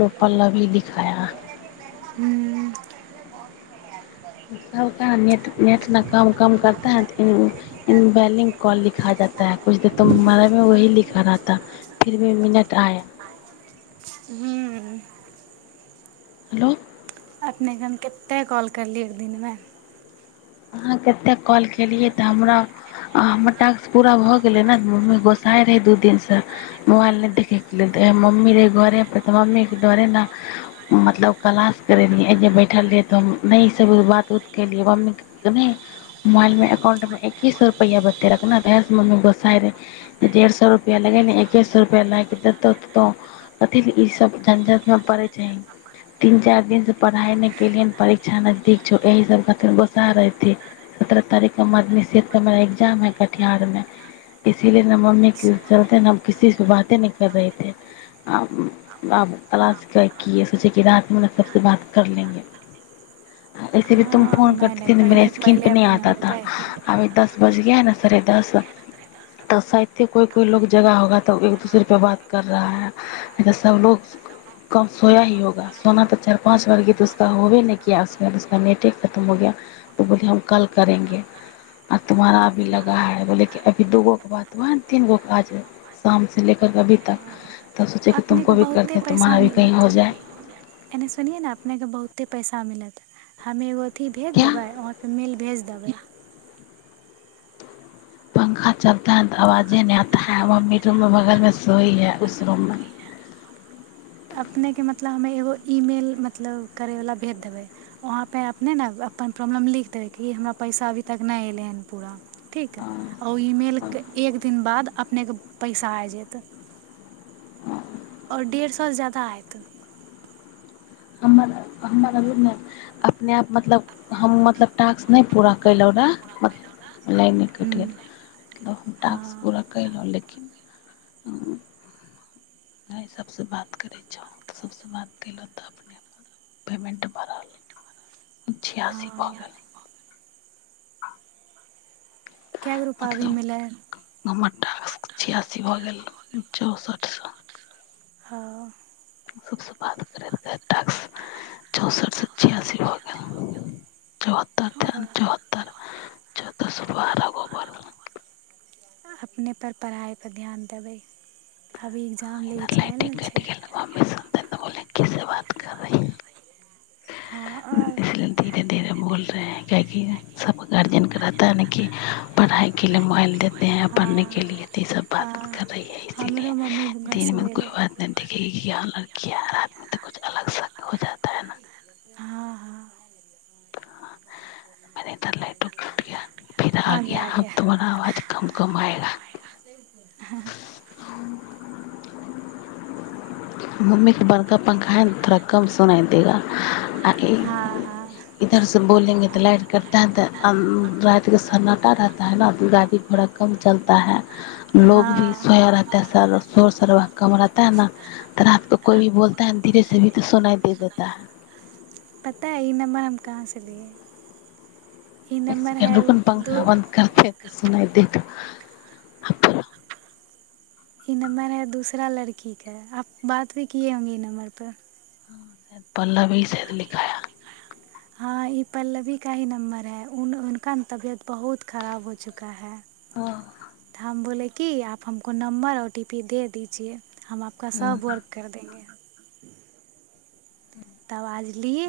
लोको पल्लवी दिखाया हू सभके नेट नेट ने काम कम करता है तऽ बैलिंग कॉल लिखा जाता है कछु देर तो हमारामे वही लिखा रहाता फिर भी मिनट आया ह्म हेलो अपनेके हम कतेक कॉल करलियै एक दिनमे अहाँ कतेक कॉल केलियै तऽ हमरा हमर टास्क पूरा भऽ गेलै ने मम्मी गोसाइ रहै दू दिनसँ मोबाइल नहि देखयके लेल तऽ मम्मी रहै घरेपर तऽ मम्मीके डरे ने मतलब क्ास करैत रहियै एहि जे बैठल रहियै तऽ हम नहिसभ बात उत केलियै मम्मीके मोबाइल में एकाउंट में एके सए रुपआ बतेलक ने मम्मी गोसा रहे डेढ़ सए रुपआ लगेे एके सए रुपआ लाग के देतोो कथ ई सब झंझट में पड़े छै तीन चार दिन से पढ़ाई नहि केलिये परीक्षा नजदीक छौ एहि सब खार गोस्सा रहे सत्रह तारीख मद्यनिषेध का हमारा ए्जाम है कटिहार मे इसीलिए ने ममी चलते न किस को बाते न कर रहेे तलाश क सोचे र मे सबसँ बात कर लेंगे ऐसे भी तुम हँ फोन नहि करत नहि कीपने पहिले पहिले नहि आताथा अपने अभी दस बजे है ने सरे दस तऽ सााये कोइ कोइ लोग जगह होगा तऽ एक दूसरे पे बात कर रहा है नहि तऽ सब लोग कम सोया ही होगा सोना तऽ चार पाँच बार गी तक होबे न कसक नेटे खतम हो गया त बोले हम कल करेंगे आर तुम्हारा अभी लगा है बोले कि अभी दूगोे बातै ने तीनगो के आज शाम से लेेकके अभी तक तब सोचे कि अपने को तुमको भी बहुते करते हैं पैसा तुम्हारा भी मिल कहीं हो जाए एने सुने ने अपने के बहुते पैसा मिलत हम एगो अथी भेज क्या देबै अहाँ पर मेल भेज दे दबैा पंखा चलता है तऽ आवाजे नहि आता है मम्मी रूममे बगलमे सोइ है उस रूममे अपनेके मतलब हमे एगो ई मेल मतलब करैवला भेज देबै वहाँपर अपने ने अपन प्रॉब्लम लिख देबै कि हमरा पैसा अभी तक नहि एलै हन पूरा ठीक आ ई मेल के एक दिन बाद अपनेके पैसा आब जेत आओर डेढ़ सएसँ जा्यदा हयत हमर हमर अभ ने अपने आप मतलब हम मतलब टास्क नहि पूरा कयलहुँ रहए लाइने कटि गेल हुँ मतलब हम टास्क हँ पूरा कयलहुँ लेकिन सभसँ बात करै छहु सभसँ बातहुँ तऽ अपने पेमेन्ट बढ़ल छियासी भऽ हँ गेल क गो रूपा भी मतलब मिलै ह हमर छियासी भऽ गेल चौंसठि सए हँ सबस बात करैत करैत चौंसठ सए छियासी भ गेल चौहत्तर हँ चौहत्तर चौतर सए बारह गो पड़ अपने पर पढ़ाइ पर ध्यान देबै अभी एग्जाम लैके इधर जायल लाइटे ने छै की से बात कर रही हँ आओर इसलिए धीरे धीरे बोल रहे हैं काहेकि सब गार्जियन के रहता है न कि पढ़ाई के लि मोबाइल देते हैं पढ़ने हँ के लि तऽ सब बात हँ कर रही है हमरो इसीलिए मम्मी दिनमे घसबै त कोइ रहै बात नहि देखिखेगी कि य लड़की किया रातमी तऽ कुछ अलग शक हो जाता है न हँ हँ मने तर लाइटो कट गया फिर आ गया हम तोमारा आवाज कम कमएगा हँ मम्मीके बड़का पंखा ह त थोड़ा कम सुनाय देगा आ इ हँ हँ इधर से बोलेंगे तऽ लाइट कटता है तऽ राते सन्नाटा रहता है ने गाड़ी घोड़ा कम चलता है लोग भी हँ सोया रहता है स शोर शरबाह कम रहता है ने त रब तऽ कोइ भी बोलता है धीरे से भी तऽ सुनाइ दे देता है पता हय ई नम्बर हम कहाँ से लिए ई एक नम्बर है सेकेंड रुको न दू पंखा बन्द करते तऽ तेपर ई नम्बर है दूसरा लड़की क आप बात भी किए होंगे ई नम्बर पर ह श पल्लवी शायद लिखाया हँ ई पल्लवी का ही नंबर है उ उनका न तबियत बहुत खराब हो चुका है हम बोले की की आप हमको नंबर ओ टी पी दे दीजिए हम आपका सब वर्क कर देेंगे तब आज लियै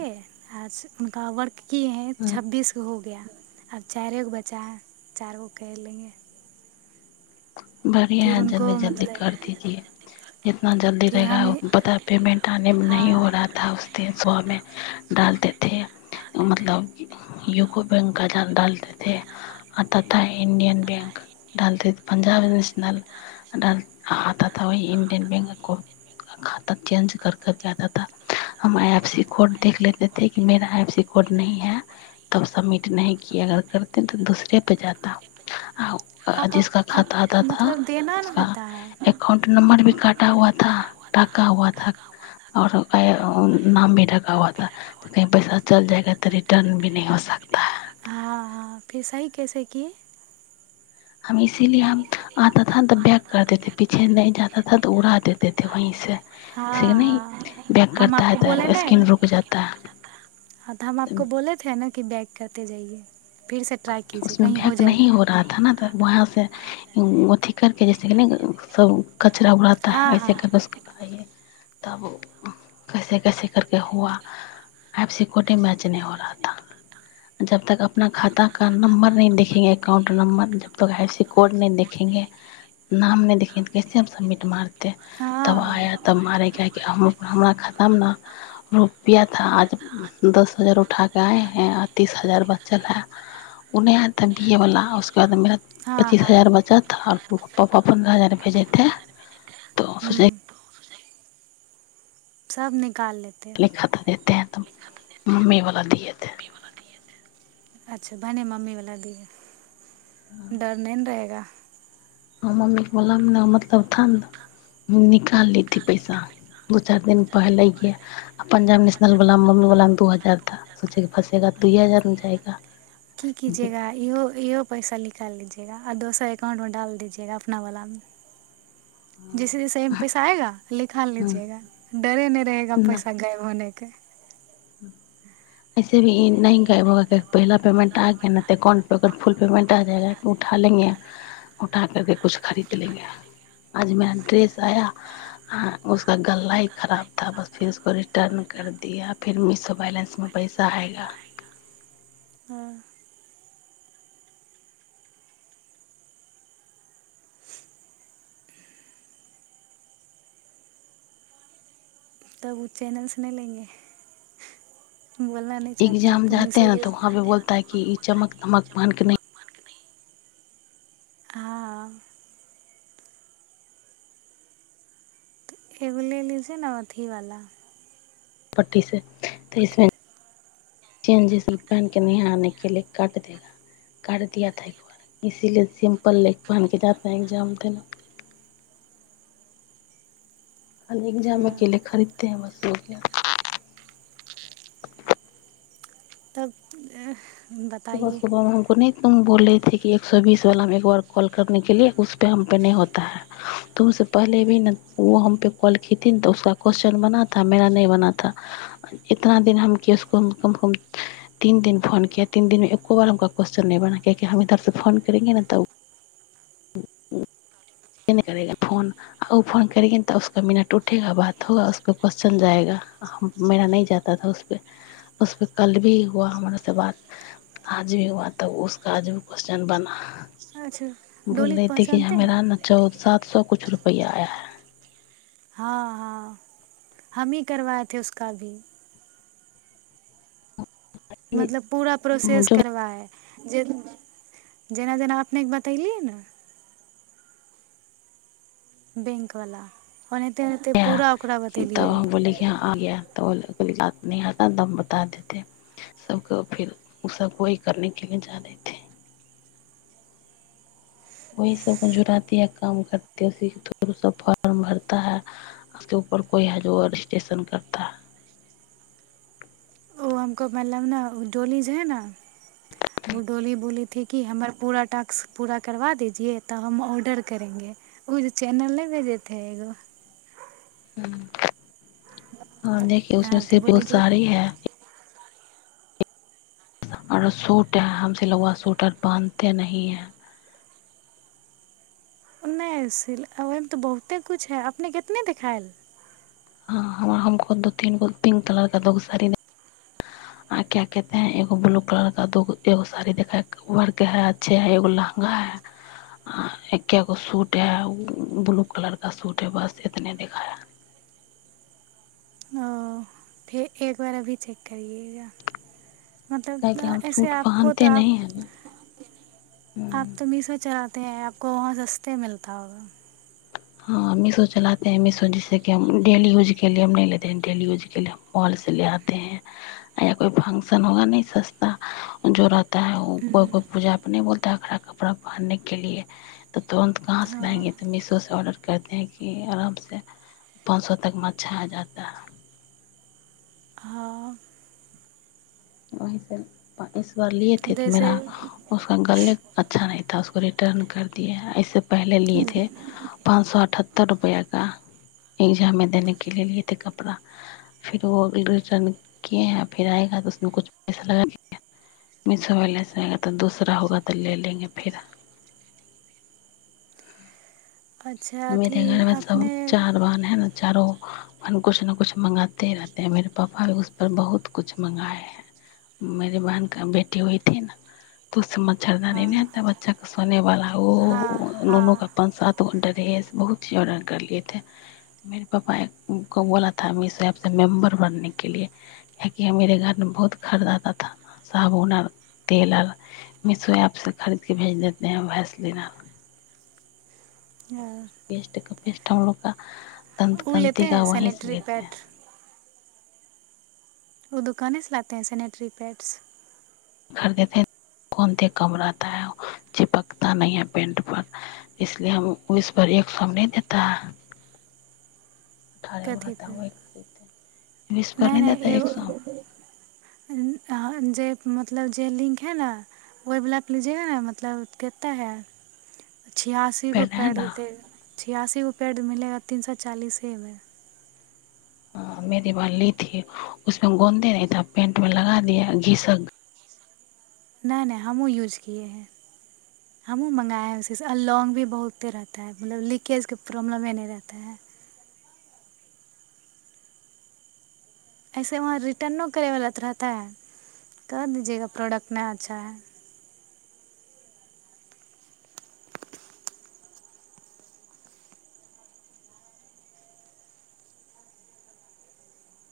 आ हुनका वर्क की है छब्बीस गो हो गया आब चारिए गो बचा ह चारि गो कर लेंगे बढ़िआ फिर ह जल्दी उनको जल्दी मतलब कर दीजिए जितना जल्दी फिर रहेगा हमें पता पेमेन्ट आनेमे हाँ नहि हो रहा था उस दिन स मे डालते मतलब यूको बैंक क डालते े अ तथा इं्डियन बैंक डालते पंजाब नेशनल खताथा वह इं्डियन बैंकक खाता चेंज कर करके आता ा हम आइ एफ सी कोड देख लेतेथे कि मेरा आइ एफ सी कोड न है तब समिट नहि कि अगर करते तऽ दूसरे पर जाता आ अ आप जसका खाता आताथा उक होता है एककाउंट नं्बर भी काटा हुआथा टाका और नाम भी ढका हुआ ा कही पैसा चल जाएगा तऽ रिटर्न भी न हो सकता है फिसही कैसे की हम इसीलिए हम आता थ तऽ बैक कर देेते पीछे नहि जाा ा तऽ उड़ा देतेथे वहीं से जैसे कि नहीं हँ बैक हम करता है आपको बोले तो ने स्क्रीन रुक जाता तऽ है हमपको बोलेथे ने बैग करे जाइए फिर से ट्राई कीजिए उसमे कहीं हो भक जाएगा नी हो रहा थ न तऽ वहाँ से अथ करके जस ने सब कचरा उड़ाता ह हँ हँ वऐसे करके उसको उड़इए तब कैसे कैसे करके हुआ ब सिक्यटी मैच नहि हो रहा जब तक अपना खाता का नम्बर नीं देखेंगे एकाउंट नं्बर जब तो आ सी कोड न देखखेंगे नाम न देखखेंगे त कैसे हम सबमिट मारतेै तब हँ हँ हँ आया तब मारे हँ क हमरा खाता मे ने रुपआथा आज दस हजार उठा के आएे हैं आ तीस हजार ब चल है ओ नहि आयता बी ए वालला उसके बाद मे पच्चीस हजार बचत आर पापा पन्द्रह हजार भेजे े तो सोचे हूँ सब न लिख तऽ देते ह मम्मी वला दएे अच्छा भने मम्मी वला दए डर नहि ने रहेगा ह मम्मीे बोलामे ने मतलब था ने निकाल लीथी पैसा दू चारि दिन पहिले आ पंजाब नेशनल बलामे मम्मी बलामे दू हजार ा सोचेके फँसेगा दू हजारमे जाएगा की कीजेगा इहो इहो पैसा निकाल लीजे आ दोसर एकाउंट मे डाल दीजेगा अपना बला जैसे जैसेमे पैसा आएगा लिखा हम्म, लीजेगा डरे नहि रहेगा ना पैसा गायब होने के [inaudible] ऐसे भी नहि गो पहला पेमेंट आ गा ने तऽ अाउंट प ओकर फुल पेमेंट आ जायगा उठा लेंगे उठा करके कुछ खरीद लेंगे आज मेरा ड्रेस आय उसका गला ही खराब थ बस फिरसको रिटर्न कर दिया फिर मिशो बैलंस मे पैसा आएगा हाँ तब ओ चैनल्स नहि लेंगे बोलना नहीं चाहते आप एग्जाम तो जाेै मीशो यूज नऽ वहाँ पे जाते हैं तो बोलता है वहाँ कि पे बोलता है चमक कि तमक चमक बान्हिकेऽ नमक नहि मान के नहीं। हाँ एगले ल छै ने अथीवाला पटी से तऽ इसमे चज पहन के निहे के ल कटाट दियाा एक बार इसीलि सिम्पल ल पहन के जात एक्जामे ने खाली ए्जाम हाँ अकेले खरीदते है बस रुपआ तब सुबह बताइए सुबह हम नहि तुम बोल रहेथे कि एक सए बीस वालामे एक बार कॉल करने के लि उसपे हम पे न होता है तुम से पहले भी ने वो हम पे कॉल कीतीी ने तऽ उसका क्वस््चन बनाथा मेरा नहि बनाथा इतना दिन हम कि उसको कम कम तीन दिन फोन क तीन दिनमे एक्को बार हमक क्वेश्चन नहि बना कआाकि हम इधर से फोन करेंगे ने तऽ करे फोन आ ओ फोन करेंगे न तऽ उसक मना टूठेगा बात होगा उसपे क्वेशस््चन जाएगा मेरा नहि जाताथा उसपे उसपे कल भी हुआ हमरास से बात आज भी हुआ तब उसक आज भी क्वस््चन बना अच्छा बोल डोली को रहे ती कि पहचानते हैं हमरा न चौद साात सए किछ रुपैआ आय है हँ हँ हमी करवएथे उसका भी मतलब पूरा प्रोसेस जो करबाए जे जेना जेना अपनेके बतलियै ने बैंकवला ओनाहिते ओनाहिते पूरा ओकरा तब बतेलियै हम बोल कि ह तऽ ओ बात नहि हता दम बता देते सभके फेर ओ सभ वह करनेके लिए जा देतै वह सब जुड़ती है काम करती है उी थ्र फर्म भरता है उसके ऊपर कोइ ह ज रजिस्ट्रेशन करता है ो हमको मतलब ने डोली जे है न ओ डोली बोली ी कि हमर पूरा टास्क पूरा करबा दीजिये तऽ हम ऑर्डर करेंगे ओ जे चैनल नहि भेजेथे एगो ह हँ देख उसमे हँ तऽ से बोले बहुत कि सारे है आरो सूट हम सिलवआ सूटर बान्हते नहं हैं ओहिमे तऽ बहुते कुछु है अपने कितने देखिखाायल ह हमको दू तीन गो पिंक कलर का दोगो साड़ी आ क्या कहेै एगो ब्लू कलर काग एगो साड़ी देखा वर्क है अच्छे है एगो लहंगा है आ एकगो सूट है ब्लू कलर का सूट है बस इतने दिखाया फेर एक बार अभी चेक करएगा क्या कि मतलब हम ऐसे सूट आपको पहनते तऽ नहीं है ना आप हम्म। तऽ मीशो चला ेै आपको वहाँ सस्ते मिलता होगा हँ मीशो चलाे है मीशो जिसे कि डेली यूज के लए हम नहि लेते ह डी यूज के लि मॉल से ले आे है य या कोई फंकशन होगा न सस्ता जो रह ता को कोइ पूजा अपने बोलता करा कपड़ा पहनने के लए तऽ तुरन्त कहाँ से लाएंगे हाँ तऽ मिशो से ऑर्डर करे है कि आराम से पाँच सो तक म अच्छा आ जाता है हाँ ओहीसँ इस लिथे तऽ जैसे मेरा उसमें गले अच्छा ना रिटर्न कर दिएै ऐसे पहले लिये थे पाँच सए अठहत्तर सत्त रुपआ का एक्जाममे देने के ल लएथे कपड़ा फिर ओ रिटर्न किए य फि आएगा छ पैसा लगास व सेा तऽ दूसरा होगा तऽ ले लेंगे फिर अच्छा मेे अथी घर मे सब अपने चार बहन है ने चारो कुछ ने कुछ मंगाते रहत है मेर पापा भी उस पर बहुत कुछ मंगाए है मेरी बहन क बेटी हई ही न त उस मच्छरदानी न आता बच्चा के सोने वाला हँ वो दोनों हँ का पाँच सात घण्टाे बहुत चीज ऑर्डर करलियेथे मेर पापा को बोलाथ मिशो प से मेंबर बनने के लि काकि मरे घरमे बहुत खरीदता थ साबुन आर तेल आर मिशो ऐप से खरीदके भेज देते हैं भैसलिनर हँ बेठलग दन्तकन्तिका हैं वही से सैनिटरी लेते है पैड ओ दोकानेसँ लाते हैं सनेटरी पैड्स खरीदेतेै कोनते कम रहताै चिपकता नह है पेंट पर इसलि हम इस परर एक सएमे नहि देता है अठारे उ कथी रह तै पे ओहि करतै विस पर नहीं नहि देता नहीं एक एगो सए जे मतलब जे लिंक है ने ओहिवलाप लीजेा ने मतलब कितेक है छियासी को पहले है पैडल ना दे छिआासी ग पेड मिलेगा तीन सए चालिसेमे ह मेरी बालीथी उसमे गोन्दे नहिथा पेंट मे लगा दिया घिसक नहि नहि हमहूँ यूज किए हैं हमहूँ मंगाए हैं उसी से अ लॉग भी बहुते रहता है मतलब लीकेजके प्रॉब्लम ह नहि रहता है ऐसे वहाँ रिटर्नो करयवला तऽ रहतै कऽ दीजियगा प्रोडक्ट नहि अच्छा है